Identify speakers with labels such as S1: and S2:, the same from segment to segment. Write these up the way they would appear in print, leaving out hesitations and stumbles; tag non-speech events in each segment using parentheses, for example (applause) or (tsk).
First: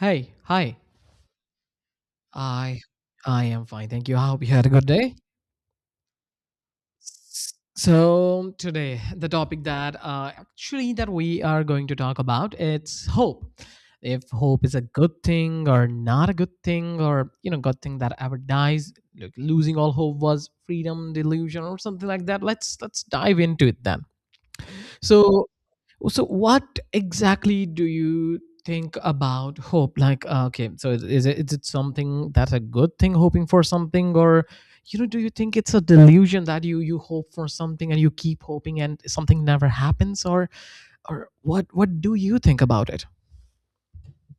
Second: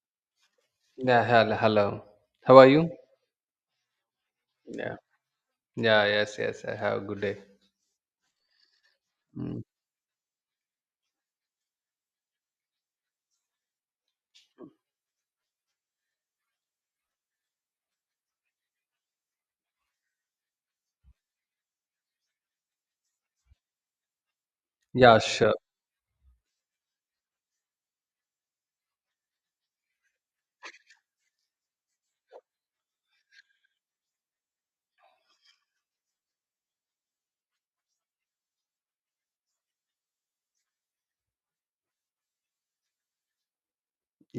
S1: Hey, hi.
S2: Yeah, hello. How are
S1: I
S2: you?
S1: I am fine. Thank you. I hope you had a good
S2: Yeah.
S1: day.
S2: Yeah, yes, yes. I have a good day.
S1: So today, the
S2: Mm.
S1: topic that actually that we are going to talk about it's hope. If hope is a good thing or not a good thing, or you know, good thing that ever dies. Look, losing all hope was freedom, delusion, or something like that. Let's dive into it then.
S2: Yeah,
S1: So,
S2: sure.
S1: so what exactly do you think about hope? Like, okay, so is it is it something that's a good thing, hoping for something, or you know, do you think it's a delusion that you hope for something and you keep hoping and something never happens, or what do you think about it?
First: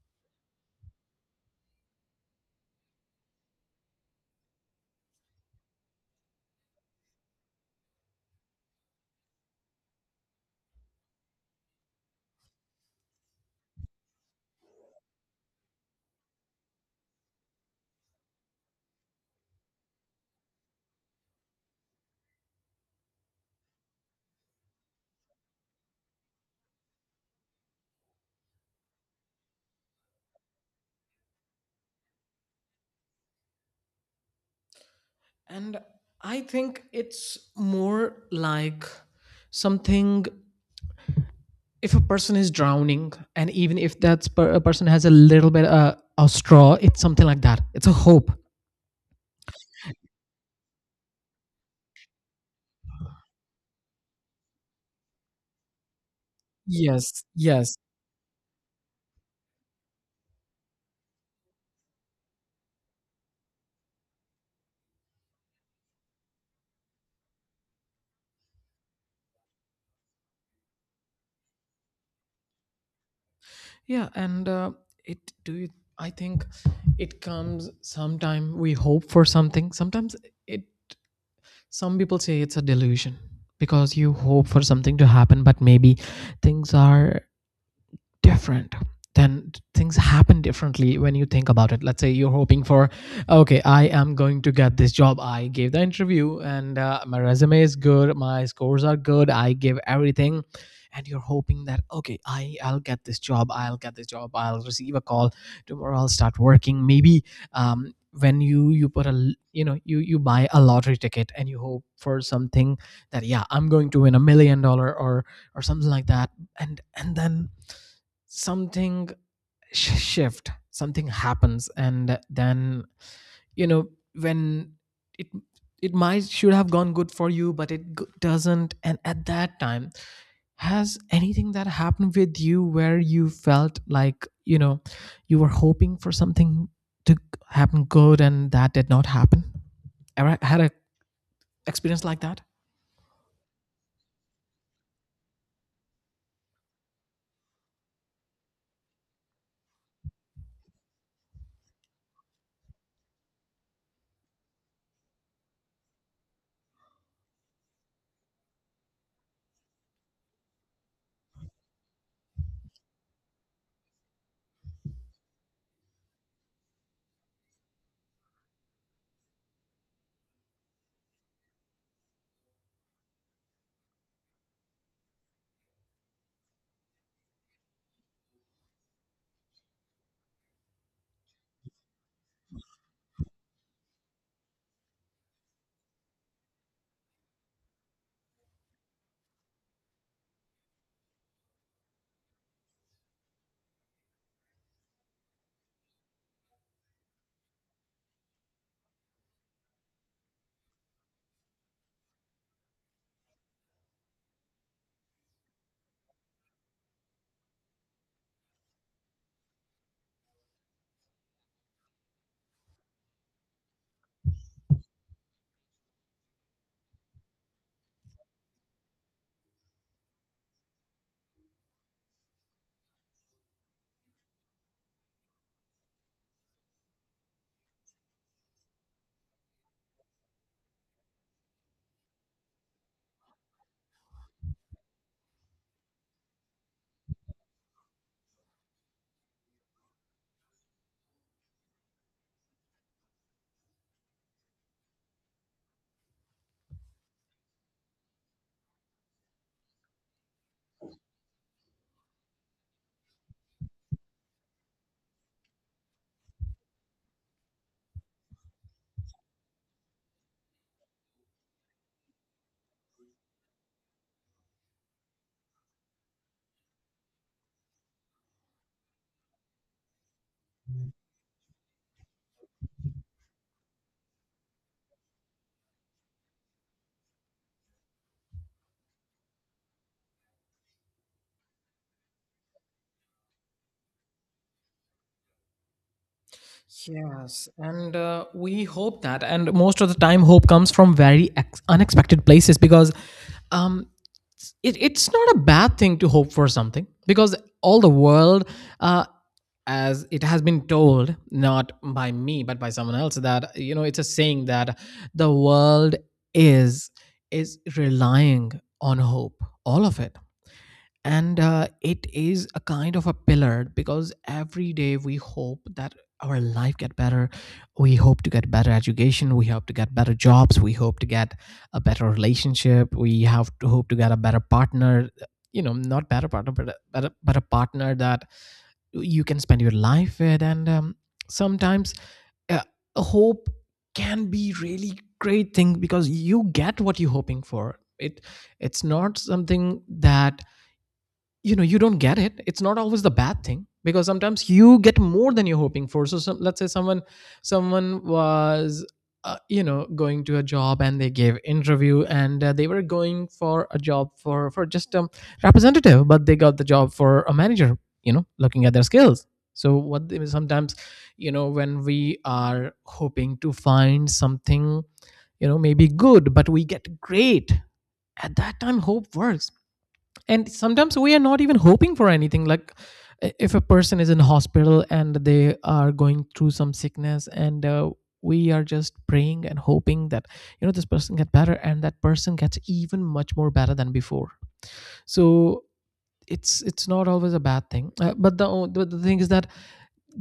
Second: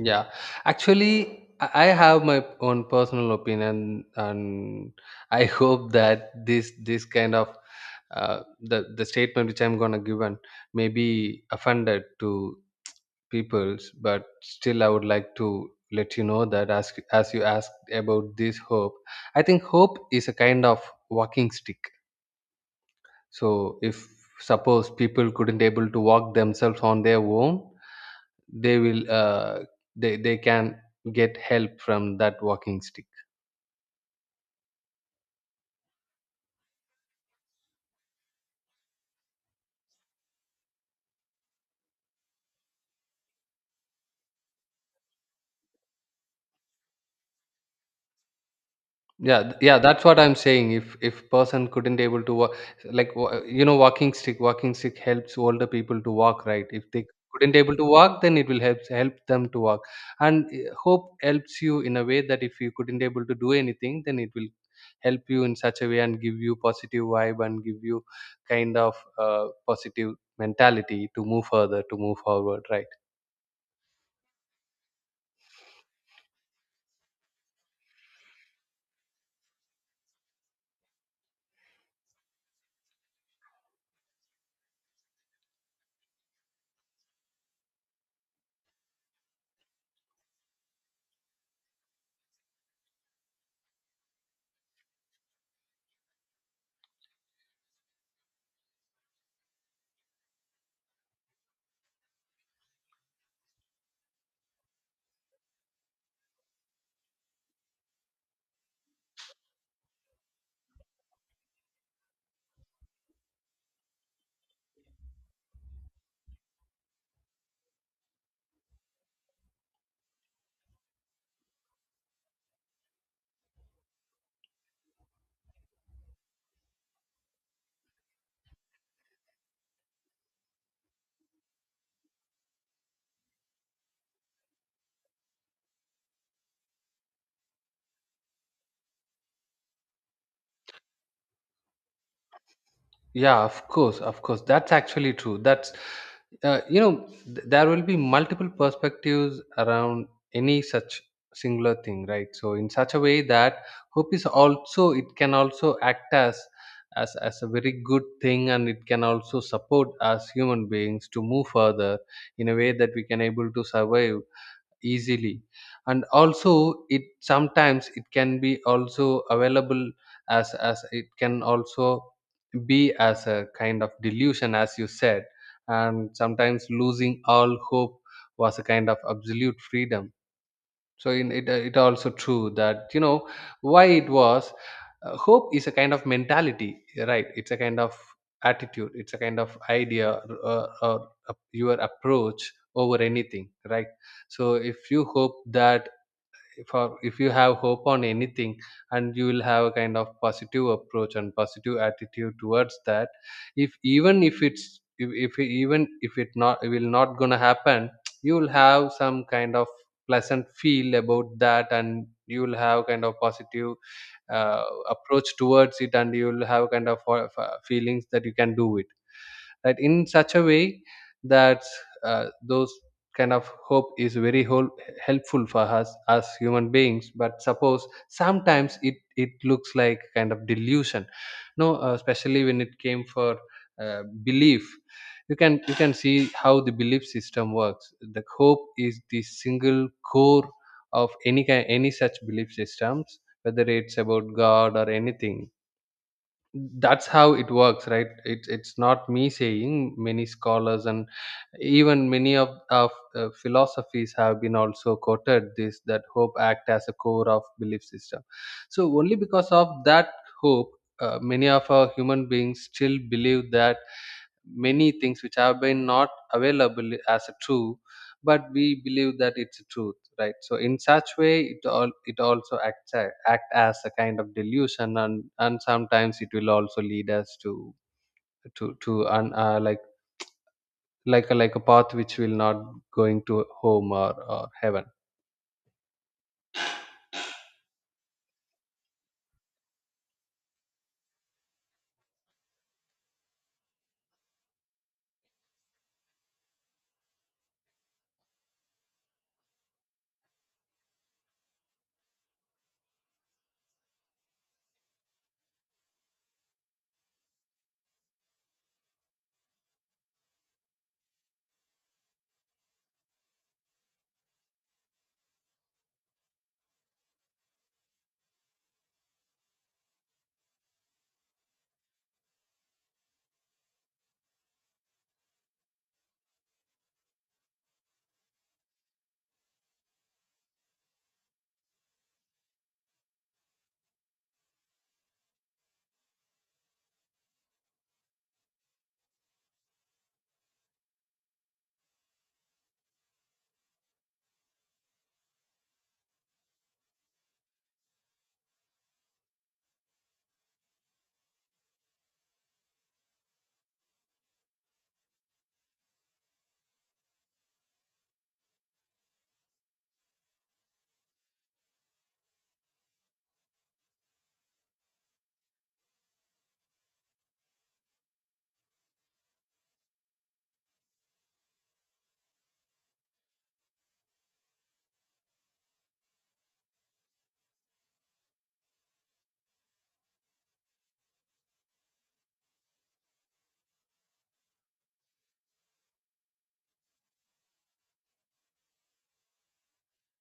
S2: Yeah. Actually, I have my own personal opinion, and I (laughs) hope that this kind of, the statement which I'm gonna give, and may be offended to peoples, but still I would like to let you know that, as you asked about this hope, I think hope is a kind of walking stick. So if suppose people couldn't able to walk themselves on their own, they will they can get help from that walking stick.
S1: And I think it's more like something if a person is drowning, and even if a person has a little bit of straw, it's something like that. It's a hope.
S2: Yeah, yeah, that's what I'm saying. If person couldn't able to walk, like walking stick helps older people to walk, right? If they
S1: Yes,
S2: couldn't able
S1: yes.
S2: to walk, then it will help them to walk. And hope helps you in a way that if you couldn't able to do anything, then it will help you in such a way, and give you positive vibe, and give you kind of positive mentality to move further, to move forward, right?
S1: Yeah, and it do you I think it comes sometime we hope for something. Sometimes it some people say it's a delusion because you hope for something to happen but maybe things are different then things happen differently when you think about it. Let's say you're hoping for, okay, I am going to get this job. I gave the interview and my resume is good, my scores are good, I give everything. And you're hoping that, okay, I'll get this job, I'll get this job, I'll receive a call tomorrow, I'll start working maybe. When you put a you know, you buy a lottery ticket and you hope for something, that yeah, I'm going to win $1 million or something like that. And then something sh- shift something happens and then, you know, when it it might should have gone good for you but it doesn't. And at that time, has anything that happened with you where you felt like, you know, you were hoping for something to happen good and that did not happen? Ever had a experience like that?
S2: Yeah, of course, of course. That's actually true. That's, you know, th- there will be multiple perspectives around any such singular thing, right? So in such a way that hope is also, it can also act as a very good thing, and it can also support us human beings to move further in a way that we can able to survive easily. And also it sometimes it can be also available as it can also be as a kind of delusion, as you said. And sometimes losing all hope was a kind of absolute freedom. So in it, it also true that, you know, why it was hope is a kind of mentality, right? It's a kind of attitude, it's a kind of idea, or your approach over anything, right? So if you hope that, for if you have hope on anything, and you will have a kind of positive approach and positive attitude towards that. If even if it's if it- Even if it not, it will not gonna happen. (tsk) You will have some kind of pleasant feel about that, and you will have kind of positive uh, approach towards it, and you will have kind of feelings that you can do it. That, in such a way that, those kind of hope is very helpful for us as human beings. But suppose sometimes it it looks like kind of delusion. No, especially when it came for belief. You can see how the belief system works. The hope is the single core of any kind, any such belief systems, whether it's about God or anything. That's how it works, right? It's not me saying, many scholars and even many of philosophies have been also quoted this, that hope act as a core of belief system. So only because of that hope, many of our human beings still believe that many things which have been not available as a true, but we believe that it's a truth, right? So in such way, it all, it also act as a kind of delusion. And sometimes it will also lead us to, to an like like a path which will not going to home, or heaven.
S1: Yes, and we hope that. And most of the time, hope comes from very unexpected places because, um, it, it's not a bad thing to hope for something because all the world, uh, as it has been told not by me but by someone else, that you know it's a saying that the world is is relying on hope, all of it. And it is a kind of a pillar because every day we hope that our life get better, we hope to get better education, we hope to get better jobs, we hope to get a better relationship, we have to hope to get a better partner. You know, not better partner, but a, but a, but a partner that you can spend your life with. And sometimes uh, hope can be really great thing because you get what you're hoping for it. It's not something that, you know, you don't get it. It's not always the bad thing because sometimes you get more than you're hoping for. So some, let's say someone, someone was, you know, going to a job and they gave interview and they were going for a job for just representative, but they got the job for a manager, you know, looking at their skills. So what sometimes, you know, when we are hoping to find something, you know, maybe good, but we get great, at that time hope works. And sometimes we are not even hoping for anything, like if a person is in hospital and they are going through some sickness, and we are just praying and hoping that, you know, this person get better, and that person gets even much more better than before. So it's not always a bad thing, but the, the thing is that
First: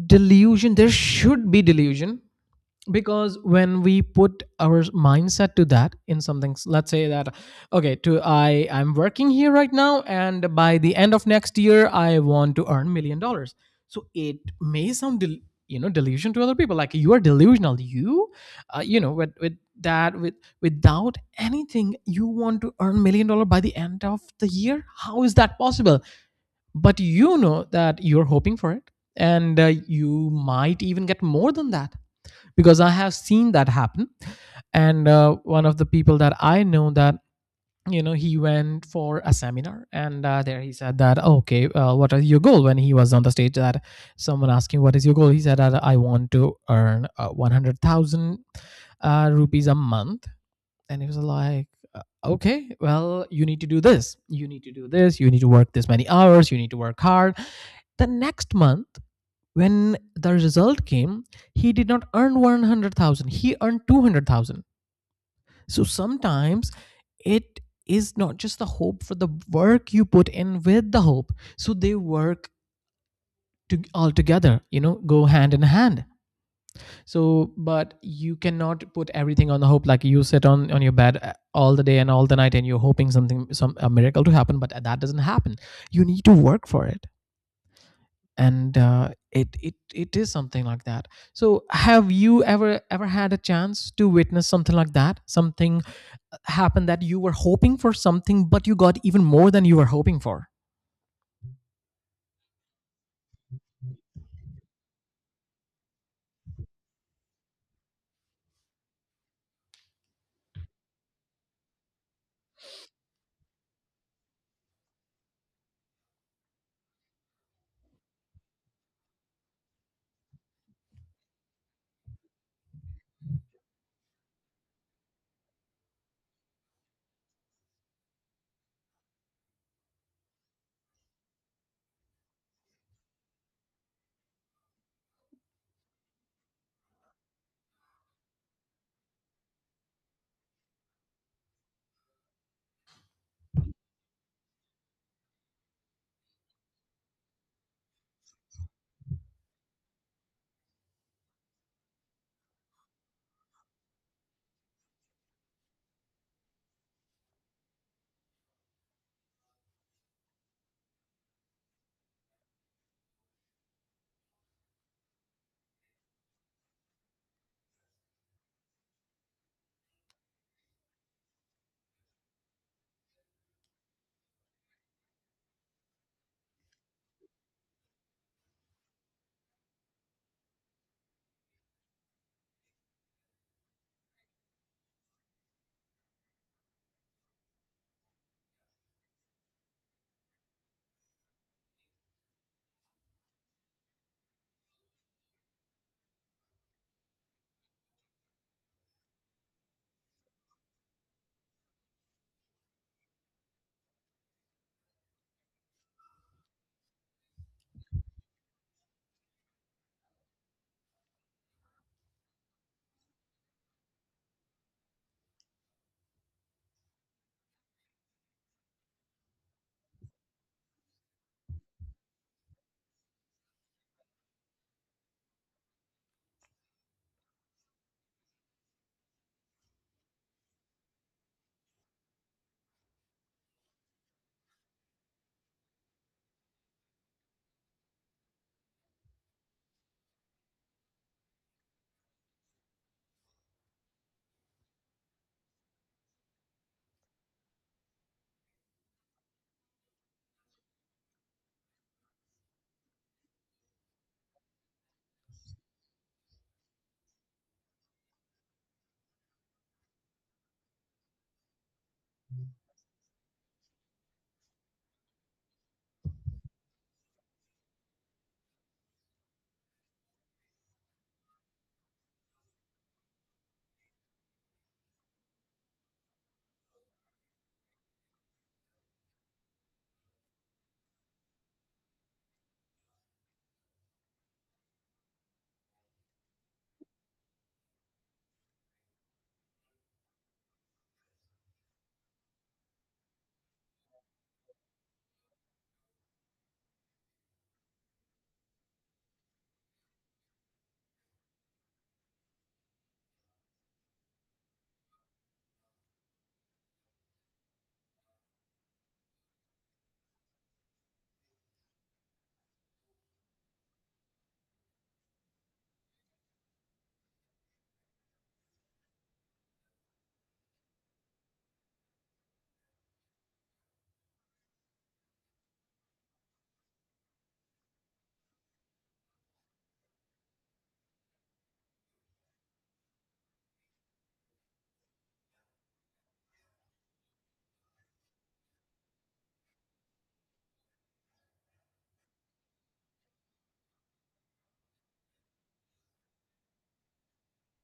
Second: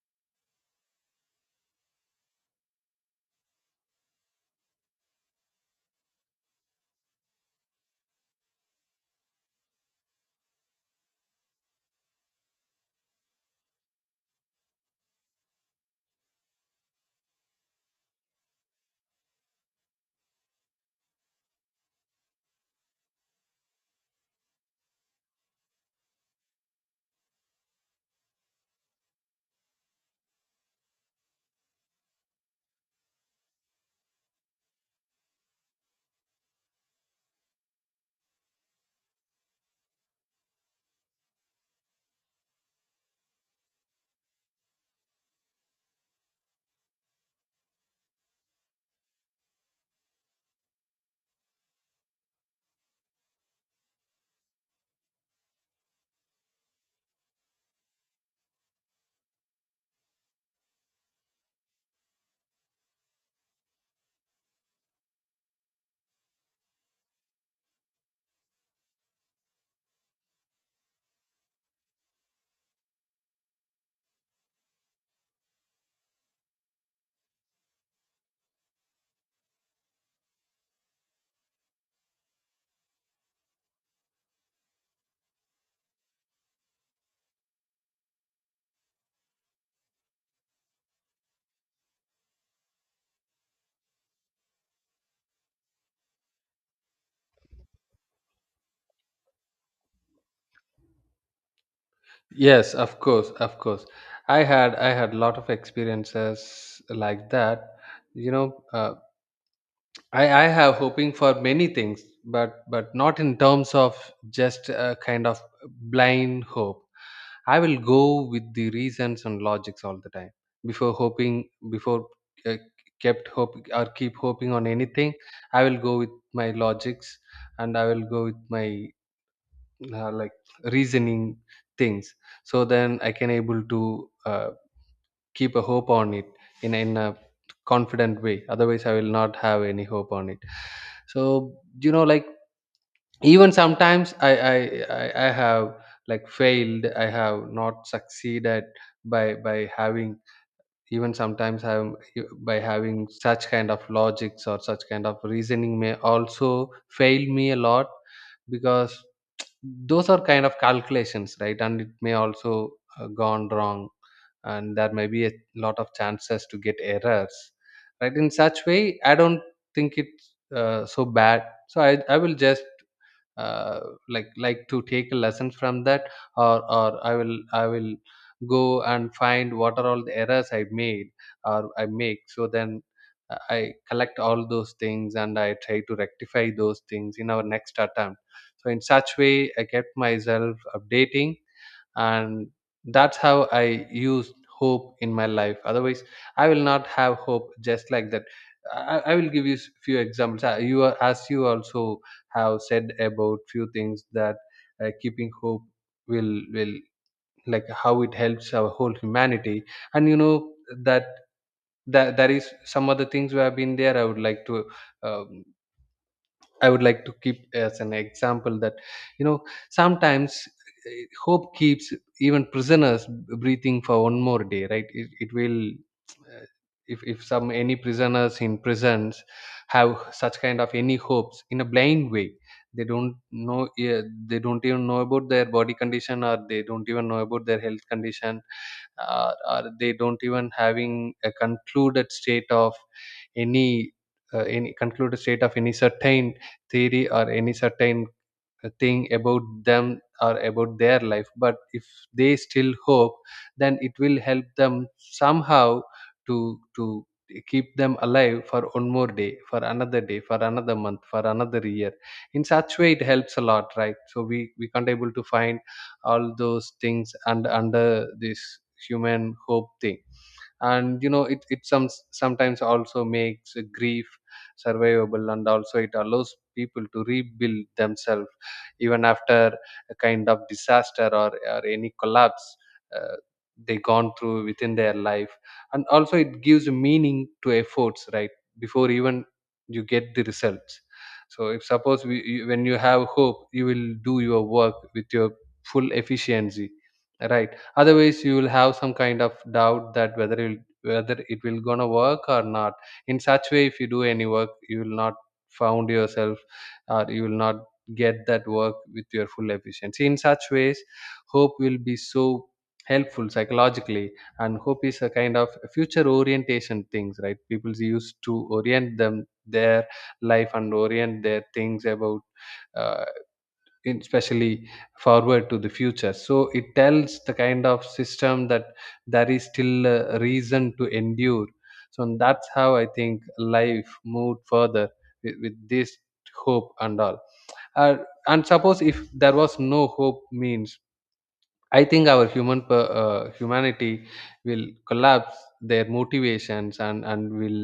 S1: delusion, there should be delusion, because when we put our mindset to that in something let's say that, okay, to I'm working here right now and by the end of next year I want to earn $1 million. So it may sound you know, delusion to other people, like you are delusional, you you know, with that with without anything you want to earn $1 million by the end of the year, how is that possible? But you know that you're hoping for it. And you might even get more than that because I have seen that happen. And one of the people that I know that, you know, he went for a seminar. And there he said that, okay, what is your goal? When he was on the stage, that someone asked him, what is your goal? He said that I want to earn 100,000 rupees a month. And he was like, okay, well, you need to do this, you need to do this, you need to work this many hours, you need to work hard. The next month, when the result came, he did not earn 100,000, he earned 200,000. So sometimes it is not just the hope, for the work you put in with the hope. So they work to, all together, you know, go hand in hand. So, but you cannot put everything on the hope. Like you sit on your bed all the day and all the night, and you're hoping something, some a miracle to happen, but that doesn't happen. You need to work for it. And it it it is something like that. So have you ever had a chance to witness something like that, something happened that you were hoping for something but you got even more than you were hoping for?
S2: Yes, of course, of course. I had a lot of experiences like that. you know uh, I have hoping for many things, but not in terms of just a kind of blind hope. I will go with the reasons and logics all the time, before hoping, before uh, kept hope or keep hoping on anything. I will go with my logics, and I will go with my like reasoning things. So then I can able to keep a hope on it in a confident way. Otherwise, I will not have any hope on it. So, you know, like, even sometimes I have, like, failed. I have not succeeded by having, even sometimes I'm, by having such kind of logics or such kind of reasoning, may also fail me a lot. Because those are kind of calculations, right? And it may also gone wrong. And there may be a lot of chances to get errors, right? In such way, I don't think it's so bad. So I will just uh, like to take a lesson from that. Or I will go and find what are all the errors I made, or I make. So then I collect all those things, and I try to rectify those things in our next attempt. So in such way, I kept myself updating. And that's how I used hope in my life. Otherwise, I will not have hope just like that. I will give you few examples. As you also have said about few things, that keeping hope, will like how it helps our whole humanity. And you know that that there is some other things we have been there. I would like to um, I would like to keep as an example that, you know, sometimes hope keeps even prisoners breathing for one more day, right? It will uh, if some any prisoners in prisons have such kind of any hopes in a blind way, they don't know. Yeah, they don't even know about their body condition, or they don't even know about their health condition. Or they don't even having a concluded state of any, any concluded state of any certain theory or any certain thing about them or about their life. But if they still hope, then it will help them somehow to keep them alive for one more day, for another day, for another month, for another year. In such way, it helps a lot, right? So we can't able to find all those things and under this human hope thing. And it sometimes also makes grief survivable. And also it allows people to rebuild themselves even after a kind of disaster, or any collapse uh, they gone through within their life. And also it gives meaning to efforts, right? Before even you get the results. So if suppose when you have hope, you will do your work with your full efficiency, right? Otherwise, you will have some kind of doubt that whether it will gonna work or not. In such way, if you do any work, you will not found yourself, or you will not get that work with your full efficiency. In such ways, hope will be so helpful psychologically. And hope is a kind of future orientation things, right? People used to orient them their life, and orient their things about uh, especially forward to the future. So it tells the kind of system that there is still a reason to endure. So, and that's how I think life moved further with this hope and all. uh, and suppose if there was no hope means, I think our humanity will collapse their motivations, and will,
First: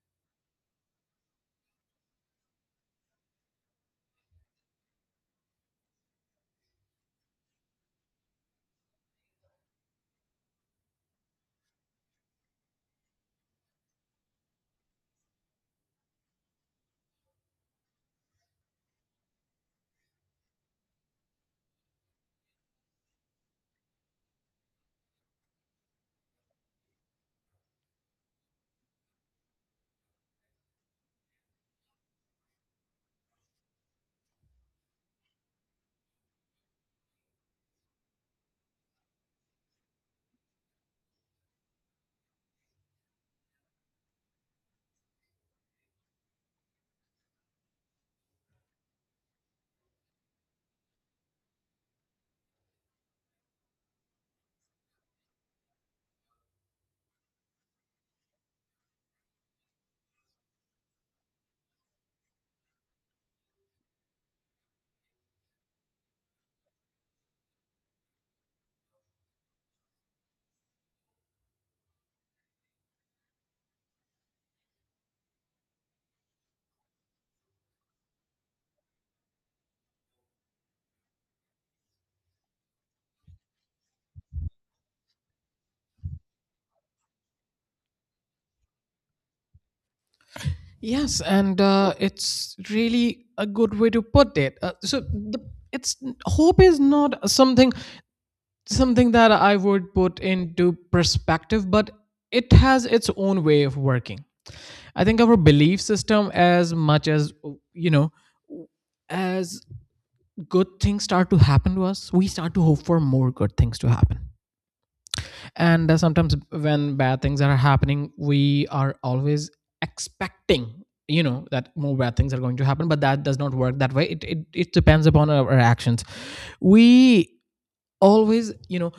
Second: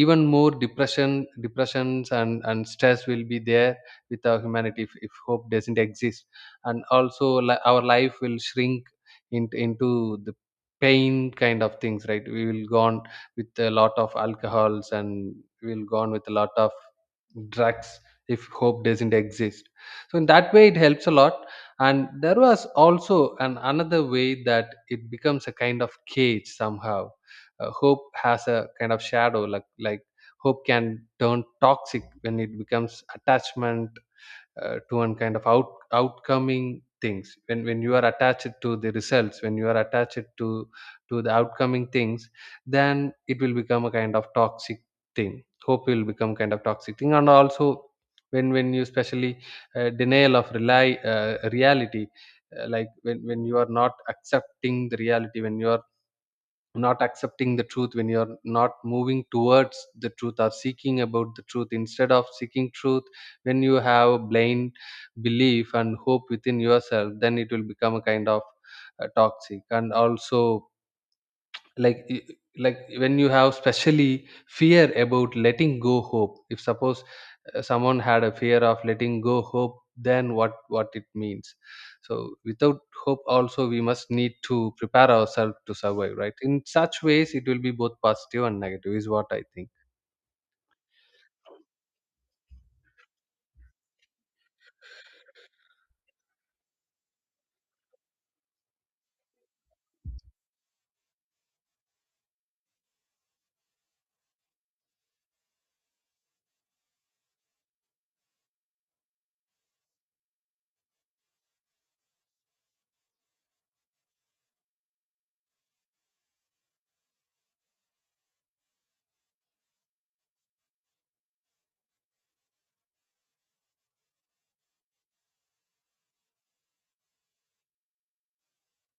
S2: even more depressions and stress will be there with our humanity, if hope doesn't exist. And also, our life will shrink into the pain kind of things, right? We will go on with a lot of alcohols, and we'll go on with a lot of drugs if hope doesn't exist. So in that way, it helps a lot. And there was also an another way that it becomes a kind of cage somehow. Hope has a kind of shadow, like hope can turn toxic when it becomes attachment, to one kind of outcoming things. When you are attached to the results, when you are attached to the outcoming things, then it will become a kind of toxic thing. Hope will become kind of toxic thing. And also, when you especially denial of rely reality. Like when you are not accepting the reality, when you are not accepting the truth, when you're not moving towards the truth or seeking about the truth instead of seeking truth, when you have blind belief and hope within yourself, then it will become a kind of toxic. And also, like i- like when you have specially fear about letting go hope. If suppose someone had a fear of letting go hope, then what it means. So without hope also, we must need to prepare ourselves to survive, right? In such ways, it will be both positive and negative, is what I think.
S1: Yes, and it's really a good way to put it. So the it's hope is not something, something that I would put into perspective, but it has its own way of working. I think our belief system, as much as, you know, as good things start to happen to us, we start to hope for more good things to happen. And sometimes when bad things are happening we are always expecting, you know, that more bad things are going to happen, but that does not work that way. It depends upon our actions. We always, you know,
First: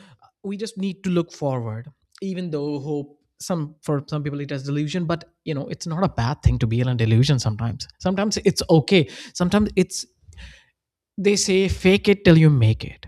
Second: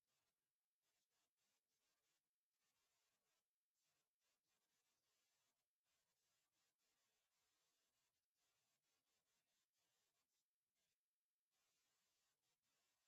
S1: we just need to look forward. Even though hope some for some people it has delusion, but you know, it's not a bad thing to be in a delusion sometimes. Sometimes it's okay, sometimes it's, they say fake it till you make it.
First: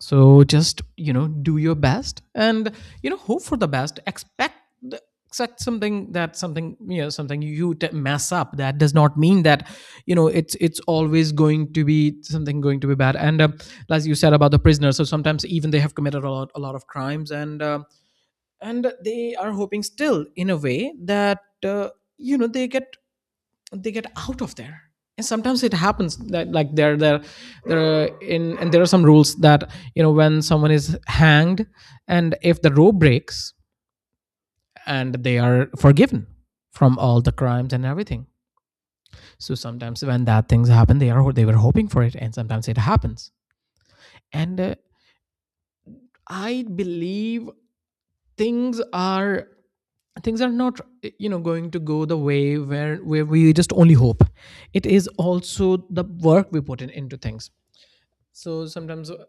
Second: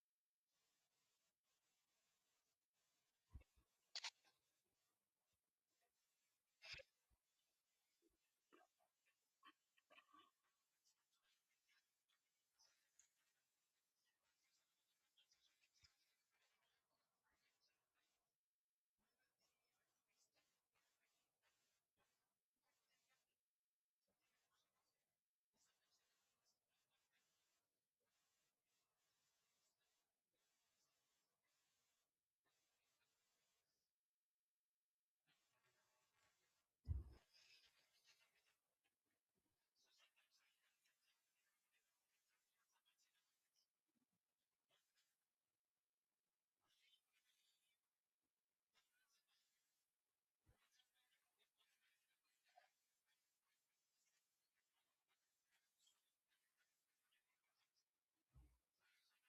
S1: So just, you know, do your best and you know, hope for the best. Expect the, expect something that something, you know, something you mess up, that does not mean that, you know, it's always going to be something going to be bad. And as you said about the prisoners, so sometimes even they have committed a lot of crimes, and they are hoping still in a way that, you know, they get out of there. And sometimes it happens that like they're in, and there are some rules that, you know, when someone is hanged and if the rope breaks and they are forgiven from all the crimes and everything. So sometimes when that things happen they are, they were hoping for it, and sometimes it happens. And I believe things are, things are not, you know, going to go the way where we just only hope. It is also the work we put in into things. So sometimes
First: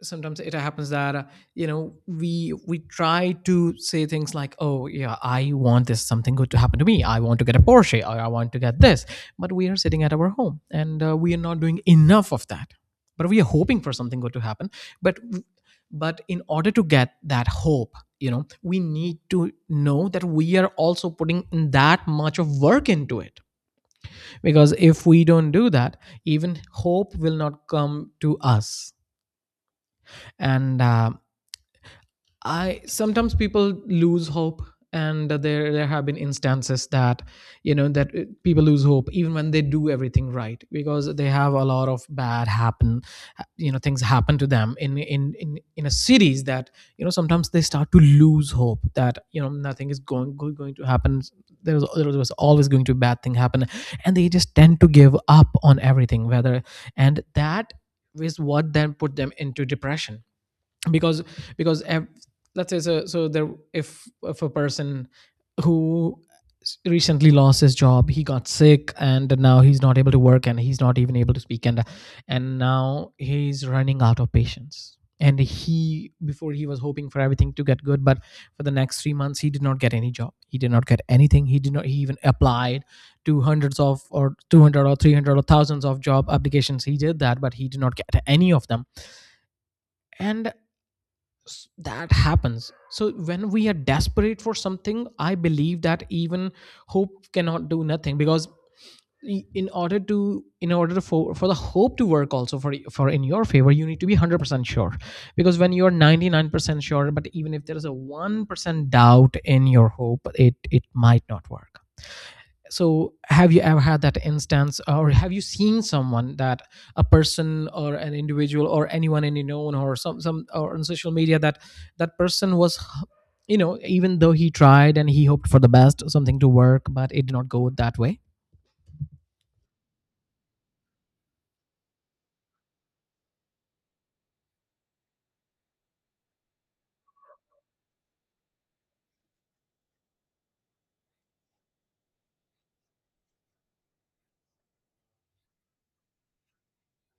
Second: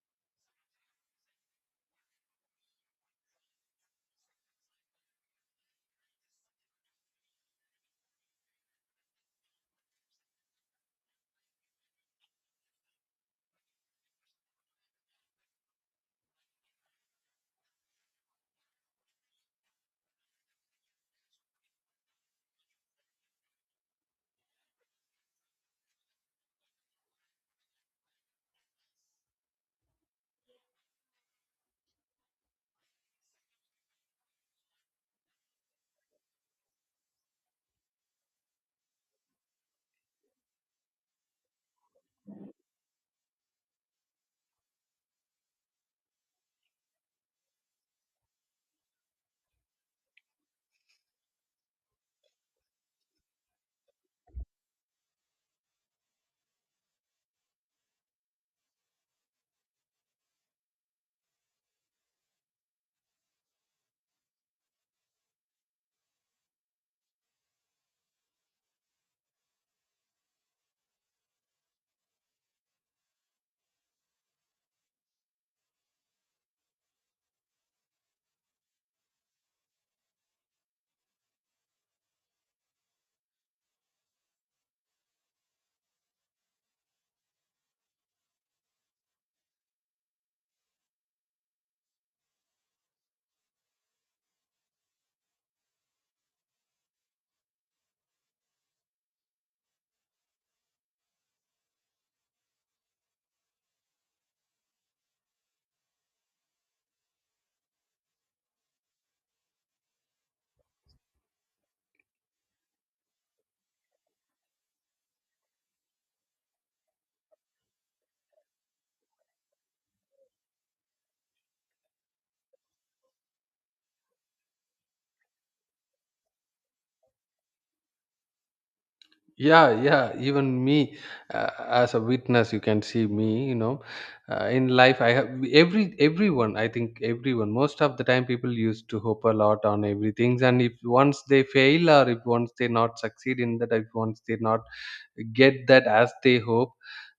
S1: sometimes it happens that you know, we try to say things like, oh yeah, I want this something good to happen to me, I want to get a Porsche or I want to get this. But we are sitting at our home and we are not doing enough of that, but we are hoping for something good to happen. but but in order to get that hope, you know, we need to know that we are also putting in that much of work into it. Because if we don't do that, even hope will not come to us. And I sometimes people lose hope. And there have been instances that, you know, that people lose hope even when they do everything right because they have a lot of bad happen, you know, things happen to them in in a series, that, you know, sometimes they start to lose hope that, you know, nothing is going going to happen. There was, there was always going to be bad thing happen. And they just tend to give up on everything, whether, and that is what then put them into depression. because because Let's say so there if a person who recently lost his job, he got sick and now he's not able to work and he's not even able to speak. And now he's running out of patience, and he, before, he was hoping for everything to get good, but for the next 3 months he did not get any job, he did not get anything, he did not, he even applied to hundreds of, or 200 or 300 or thousands of job applications. He did that, but he did not get any of them. And that happens. So when we are desperate for something, I believe that even hope cannot do nothing, because in order to, in order for the hope to work also for for in your favor, you need to be 100% sure, because when you're 99% sure, but even if there is a 1% doubt in your hope, it might not work. So have you ever had that instance, or have you seen someone that a person, or an individual, or anyone in your own, or some or on social media, that that person was, you know, even though he tried and he hoped for the best, something to work, but it did not go that way?
S2: Yeah, yeah, even me, as a witness You can see me. In life I think everyone most of the time people used to hope a lot on everything, and if once they fail or if once they not succeed in that, if once they not get that as they hope,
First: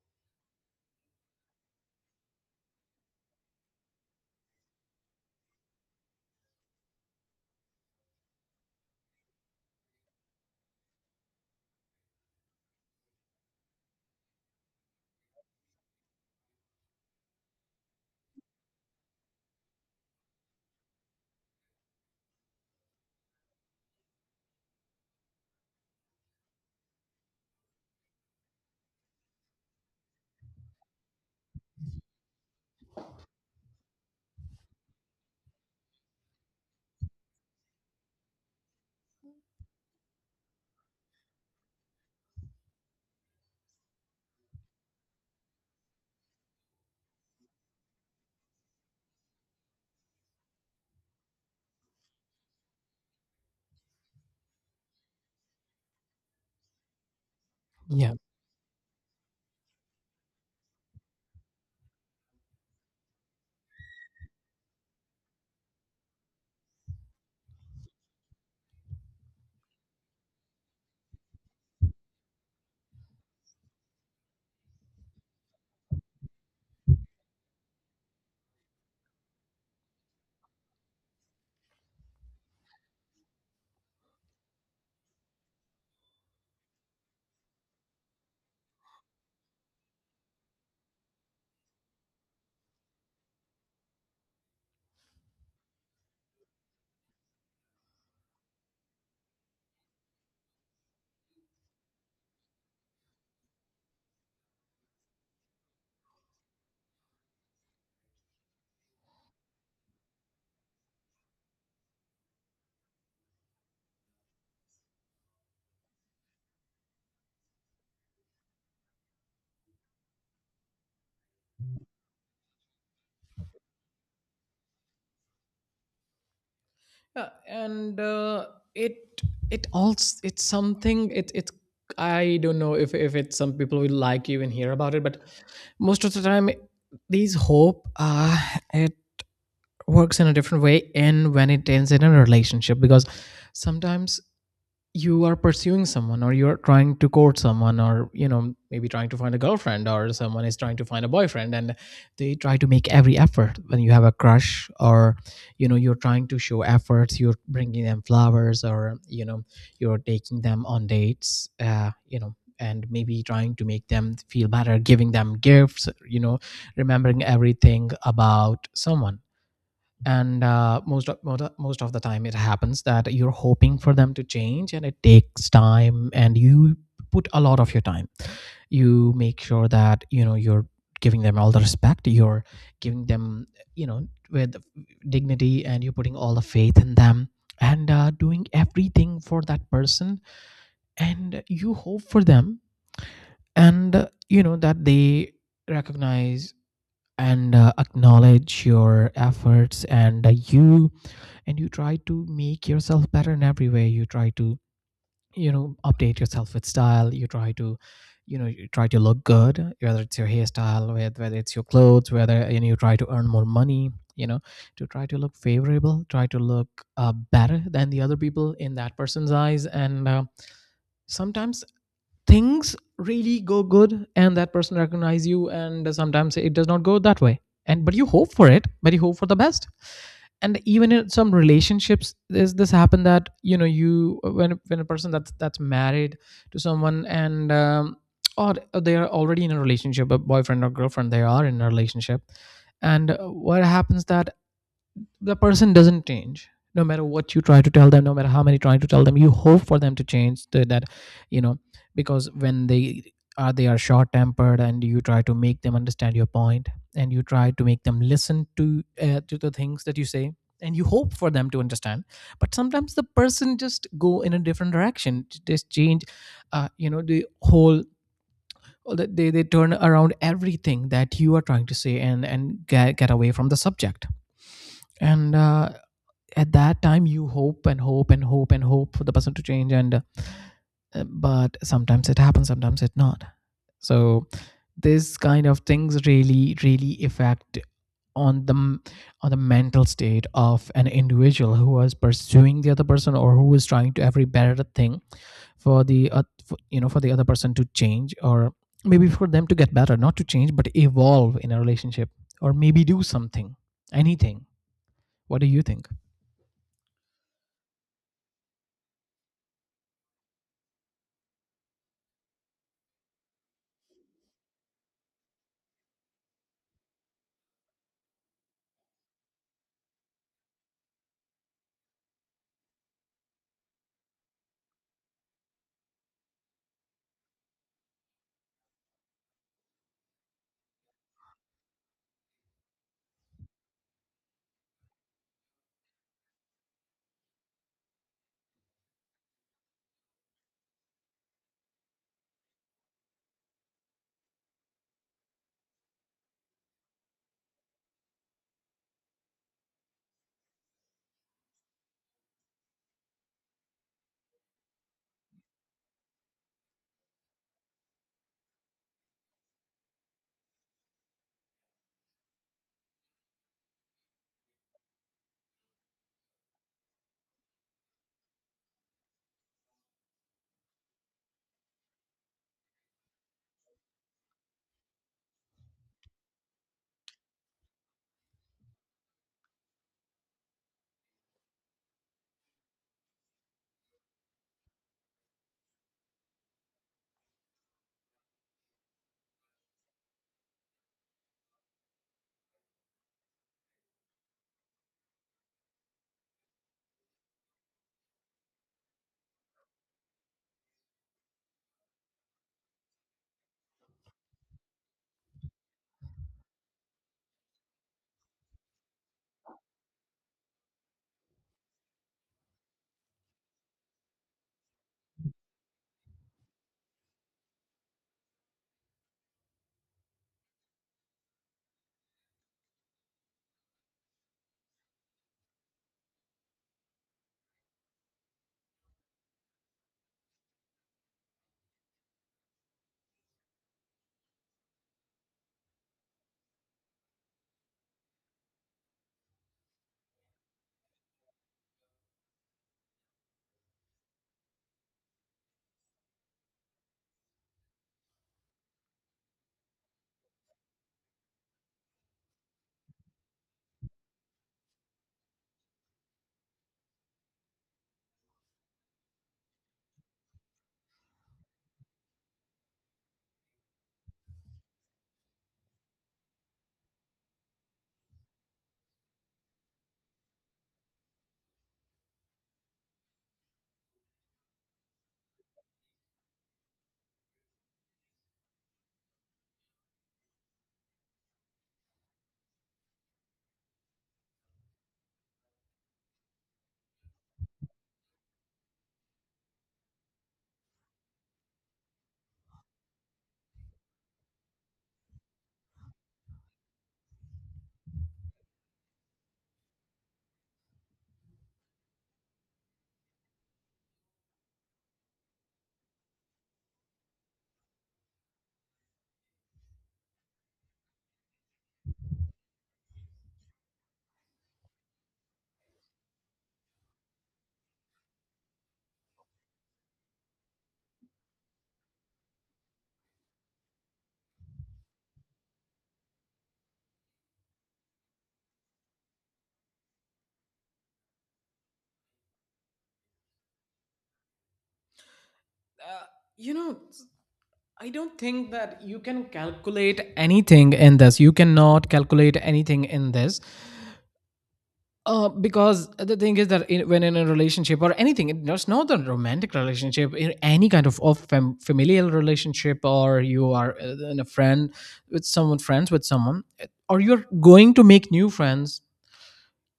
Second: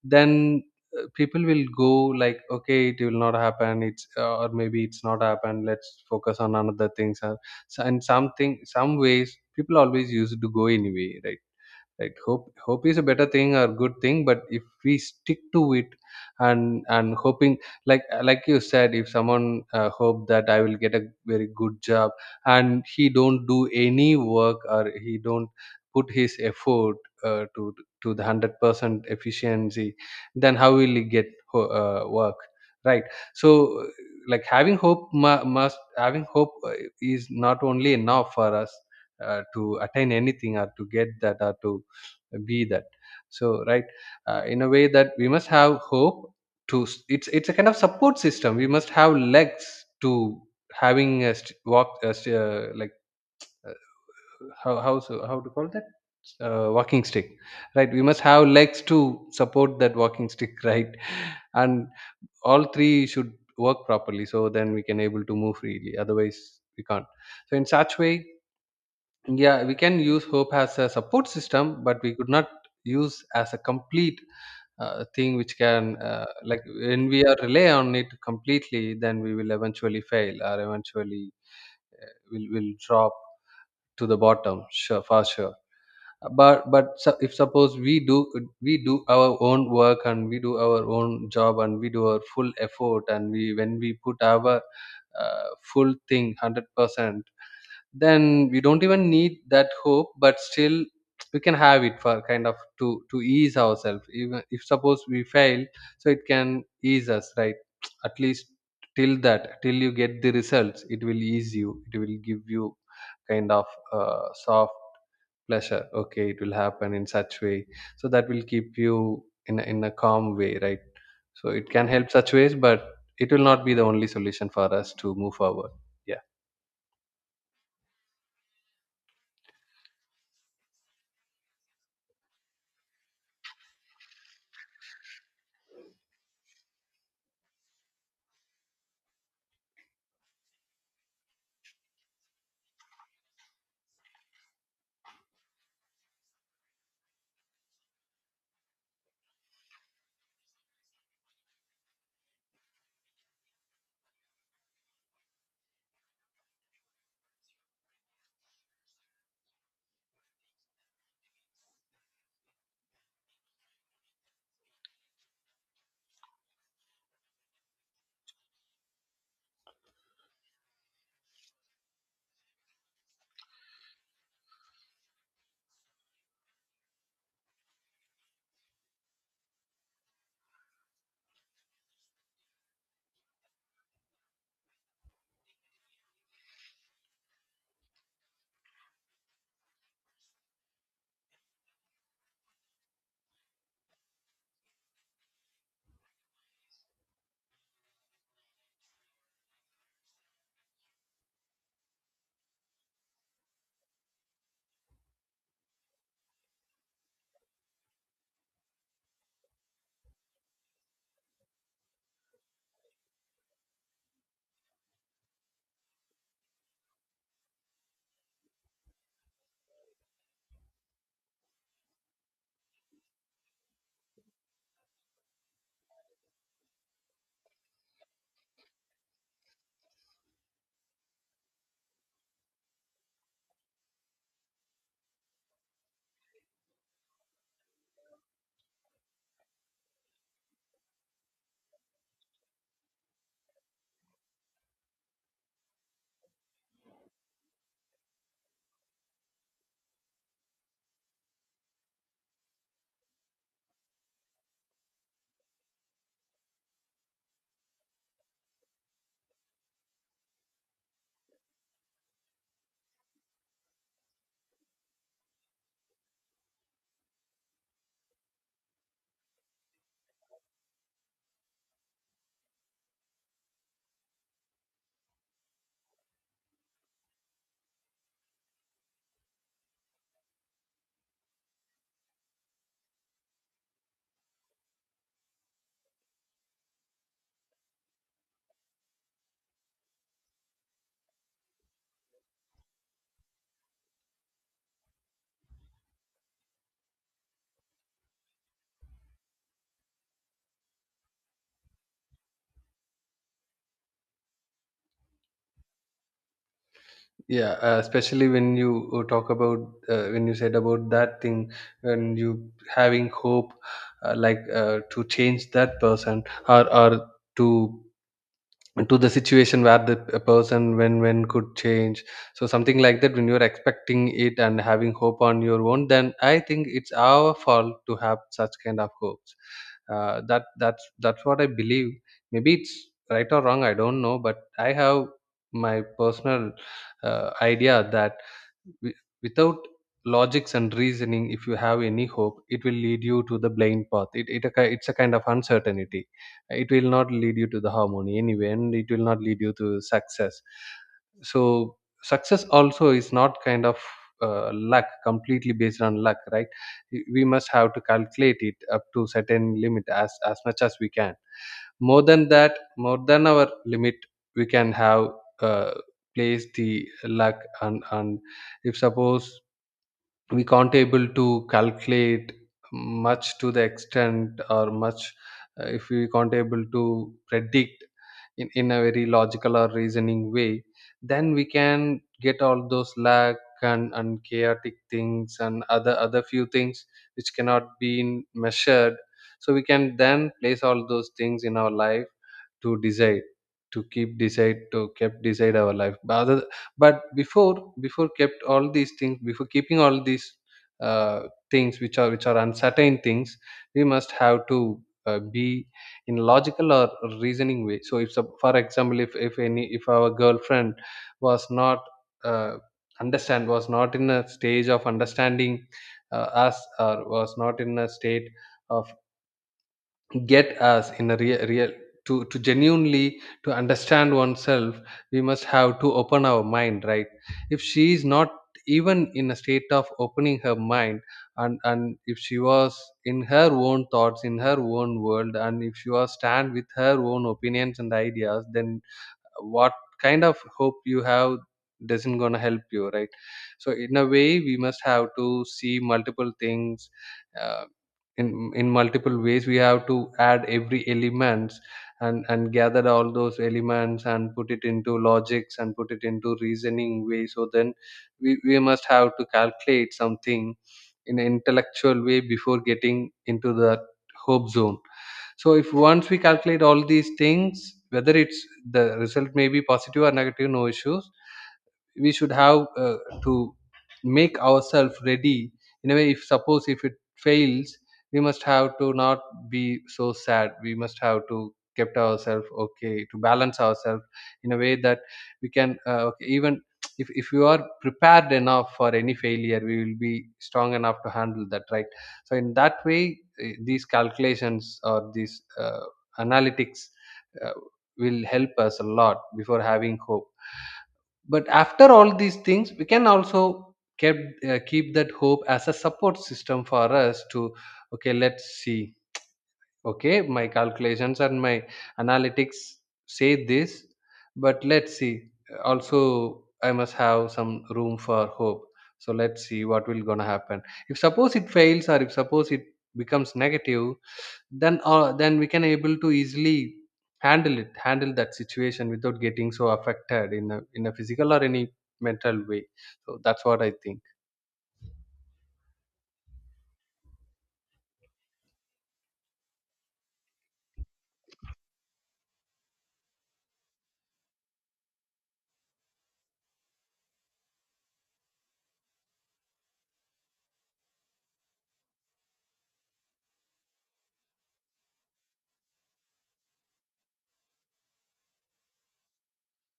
S2: then people will go like, okay, it will not happen, it's, or maybe it's not happened, let's focus on another things, or and something, some ways people always used to go anyway, right? Like hope is a better thing or good thing, but if we stick to it and hoping, like you said, if someone hope that I will get a very good job and he don't do any work, or he don't put his effort to the 100% efficiency, then how will he get work, right? So, like having must having hope is not only enough for us to attain anything or to get that or to be that. So right, in a way that we must have hope it's a kind of support system. We must have legs to having a st- walk a st- like, uh, how to call that, walking stick, right? We
S1: Yeah.
S2: must have legs to support that walking stick (laughs) right. And all three should work properly, so then we can able to move freely, otherwise we can't. So in such way, yeah, we can use hope as a support system, but we could not use as a complete thing which can, like when we are rely on it completely, then we will eventually fail or eventually uh, will drop to the bottom, sure, for sure. But if suppose we do, we do our own work, and we do our own job, and we do our full effort, and we when we put our uh, full thing 100%, then we don't even need that hope, but still we can have it for kind of to ease ourselves even if suppose we fail, so it can ease us, right. (tsk) At least till that, till you get the results, it will ease you, it will give you kind of soft pleasure, okay, it will happen in such way. So that will keep you in a calm way, right. So it can help such ways, but it will not be the only solution for us to move forward. Yeah.
S1: And it it also, it's something, it's, I don't know if it's some people will like even hear about it, but most of the time these hope, it works in a different way, and when it ends in a relationship. Because sometimes you are pursuing someone, or you're trying to court someone, or you know, maybe trying to find a girlfriend, or someone is trying to find a boyfriend, and they try to make every effort when you have a crush. Or you know, you're trying to show efforts, you're bringing them flowers, or you know, you're taking them on dates, you know, and maybe trying to make them feel better, giving them gifts, you know, remembering everything about someone. And most of the time it happens that you're hoping for them to change, and it takes time, and you put a lot of your time, you make sure that you know, you're giving them all the respect, you're giving them, you know, with dignity, and you're putting all the faith in them, and doing everything for that person. And you hope for them, and you know, that they recognize and acknowledge your efforts, and you and you try to make yourself better in every way. You try to, you know, update yourself with style, you try to, you know, you try to look good, whether it's your hairstyle, whether it's your clothes, whether, you know, you try to earn more money, you know, to try to look favorable, try to look better than the other people in that person's eyes. And sometimes things really go good and that person recognize you, and sometimes it does not go that way. And but you hope for it, but you hope for the best. And even in some relationships this happen that, you know, you, when a person that's married to someone and or they are already in a relationship, a boyfriend or girlfriend, they are in a relationship. And what happens that the person doesn't change, no matter what you try to tell them, no matter how many trying to tell them, you hope for them to change, that, you know, because when they are short tempered and you try to make them understand your point, and you try to make them listen to the things that you say, and you hope for them to understand. But sometimes the person just go in a different direction, just change, you know, the whole, they turn around everything that you are trying to say, and get away from the subject. And at that time you hope and hope and hope and hope for the person to change, and but sometimes it happens, sometimes it not. So this kind of things really really affect on the on the mental state of an individual who is pursuing the other person, or who is trying to every better thing for the for, you know, for the other person to change, or maybe for them to get better, not to change but evolve in a relationship, or maybe do something, anything. What do you think?
S2: Yeah, especially when you talk about when you said about that thing, when you having hope, like to change that person, or to to the situation where the person when could change, so something like that, when you're expecting it and having hope on your own, then I think it's our fault to have such kind of hopes. That's that's what I believe. Maybe it's right or wrong, I don't know, but I have my personal idea that without logics and reasoning, if you have any hope, it will lead you to the blind path. It's a kind of uncertainty. It will not lead you to the harmony anyway, and it will not lead you to success. So success also is not kind of luck, completely based on luck, right. We must have to calculate it up to certain limit, as much as we can. More than that, more than our limit, we can have uh, place the luck. And if suppose we can't able to calculate much to the extent or much, if we can't able to predict in a very logical or reasoning way, then we can get all those lag and chaotic things and other few things which cannot be measured. So we can then place all those things in our life to decide, to keep decide to kept decide our life. But other, but before kept all these things, before keeping all these uh, things which are uncertain things, we must have to be in logical or reasoning way. So if sup- for example, if any, if our girlfriend was not uh, understand was not in a stage of understanding us, or was not in a state of get us in a real to genuinely to understand oneself, we must have to open our mind, right. If she is not even in a state of opening her mind, and if she was in her own thoughts, in her own world, and if she was stand with her own opinions and ideas, then what kind of hope you have doesn't gonna help you, right. So in a way we must have to see multiple things uh, in multiple ways. We have to add every elements and gather all those elements and put it into logics and put it into reasoning way, so then we must have to calculate something in an intellectual way before getting into the hope zone. So if once we calculate all these things, whether it's the result may be positive or negative, no issues, we should have to make ourselves ready. In a way, if suppose if it fails, we must have to not be so sad, we must have to kept ourselves okay, to balance ourselves in a way that we can okay, even if you are prepared enough for any failure, we will be strong enough to handle that, right. So in that way, these calculations or these analytics uh, will help us a lot before having hope. But after all these things, we can also keep that hope as a support system for us to, okay, let's see, okay, my calculations and my analytics say this, but let's see, also I must have some room for hope. So let's see what will gonna happen. If suppose it fails, or if suppose it becomes negative, then we can able to easily handle that situation without getting so affected in a physical or any mental way. So that's what I think.
S1: Uh, you know I I don't think that you can calculate anything in this. You cannot calculate anything in this. Because the thing is that, in, when in a relationship or anything, it's not a romantic relationship, in any kind of, familial relationship, or you are in a friend with someone, friends with someone, or you're going to make new friends,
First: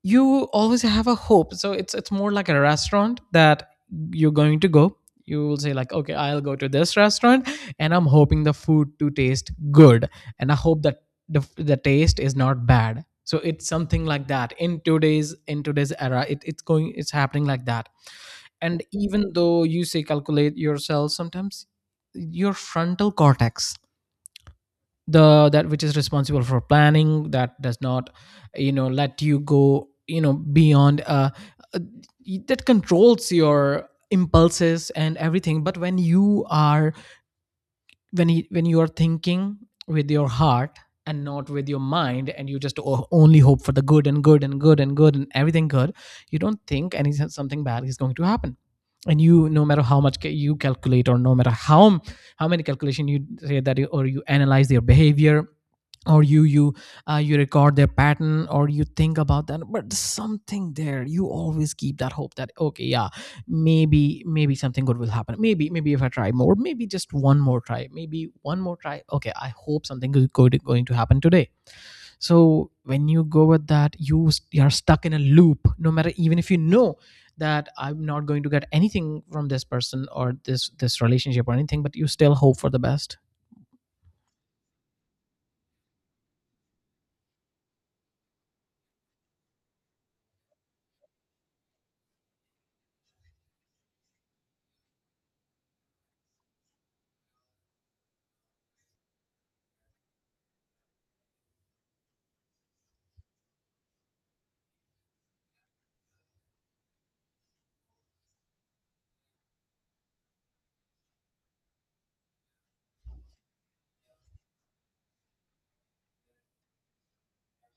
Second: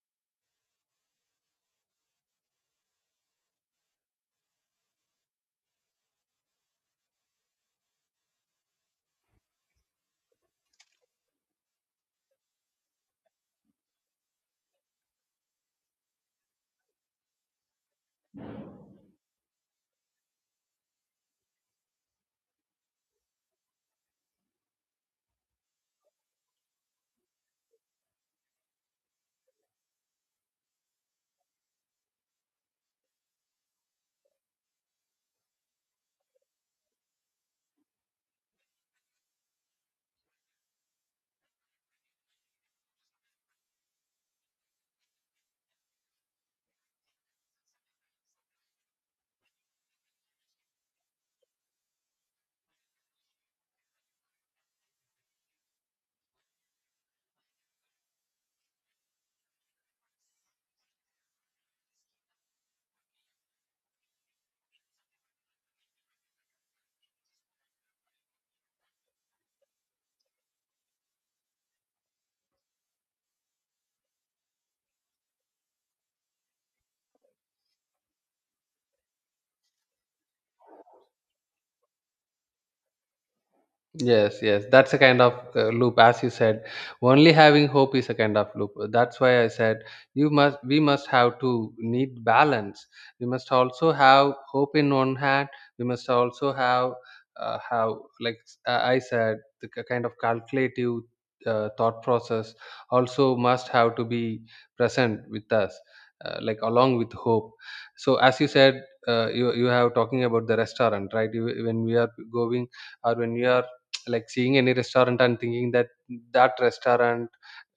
S1: you always have a hope. So it's more like a restaurant that you're going to go. You will say like, okay, I'll go to this restaurant and I'm hoping the food to taste good, and I hope that the taste is not bad. So it's something like that. In today's era, it's going, it's happening like that. And even though you say calculate yourself, sometimes your frontal cortex, the that which is responsible for planning, that does not, you know, let you go, you know, beyond uh that controls your impulses and everything. But when you are, when you are thinking with your heart and not with your mind, and you just only hope for the good and good and good and good and everything good, you don't think any something bad is going to happen. And you, no matter how much you calculate, or no matter how many calculation you say that or you analyze their behavior, or you record their pattern, or you think about that, but something there you always keep that hope that, okay, yeah, maybe, maybe something good will happen. Maybe, maybe if I try more, maybe just one more try, maybe one more try, okay, I hope something is good, going to happen today. So when you go with that, you are stuck in a loop, no matter even if you know that I'm not going to get anything from this person or this relationship or anything, but you still hope for the best.
S2: Yes, yes, that's a kind of loop, as you said. Only having hope is a kind of loop. That's why I said you must, we must have to need balance. We must also have hope in one hand. We must also have, uh, have like, I said, the kind of calculative thought process also must have to be present with us, like along with hope. So, as you said, you have talking about the restaurant, right? You, when we are going, or when we are like seeing any restaurant and thinking that that restaurant,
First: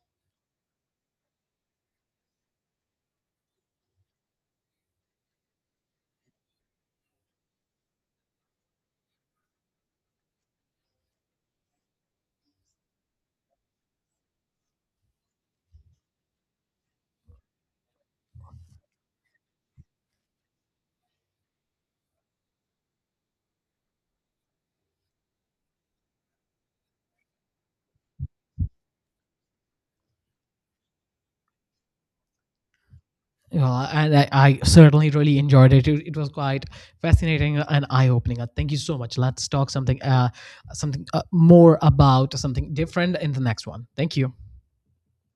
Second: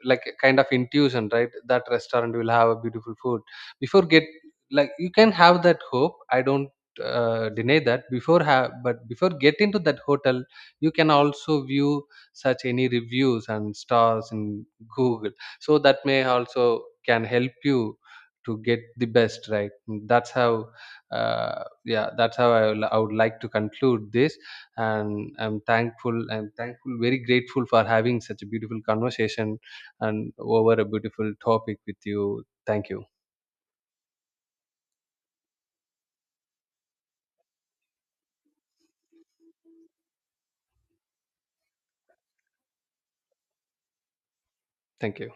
S2: like a kind of intuition, right, that restaurant will have a beautiful food before get, like, you can have that hope, I don't deny that before have, but before get into that hotel, you can also view such any reviews and stars in Google, so that may also can help you to get the best, right. That's how, yeah, that's how I, I would like to conclude this. And I'm thankful, very grateful for having such a beautiful conversation and over a beautiful topic with you. Thank you.
S1: Yeah, and I certainly really enjoyed it. It was quite fascinating and eye-opening. Thank you so much. Let's talk something, something more, about something different in the next one. Thank you.
S2: Thank you.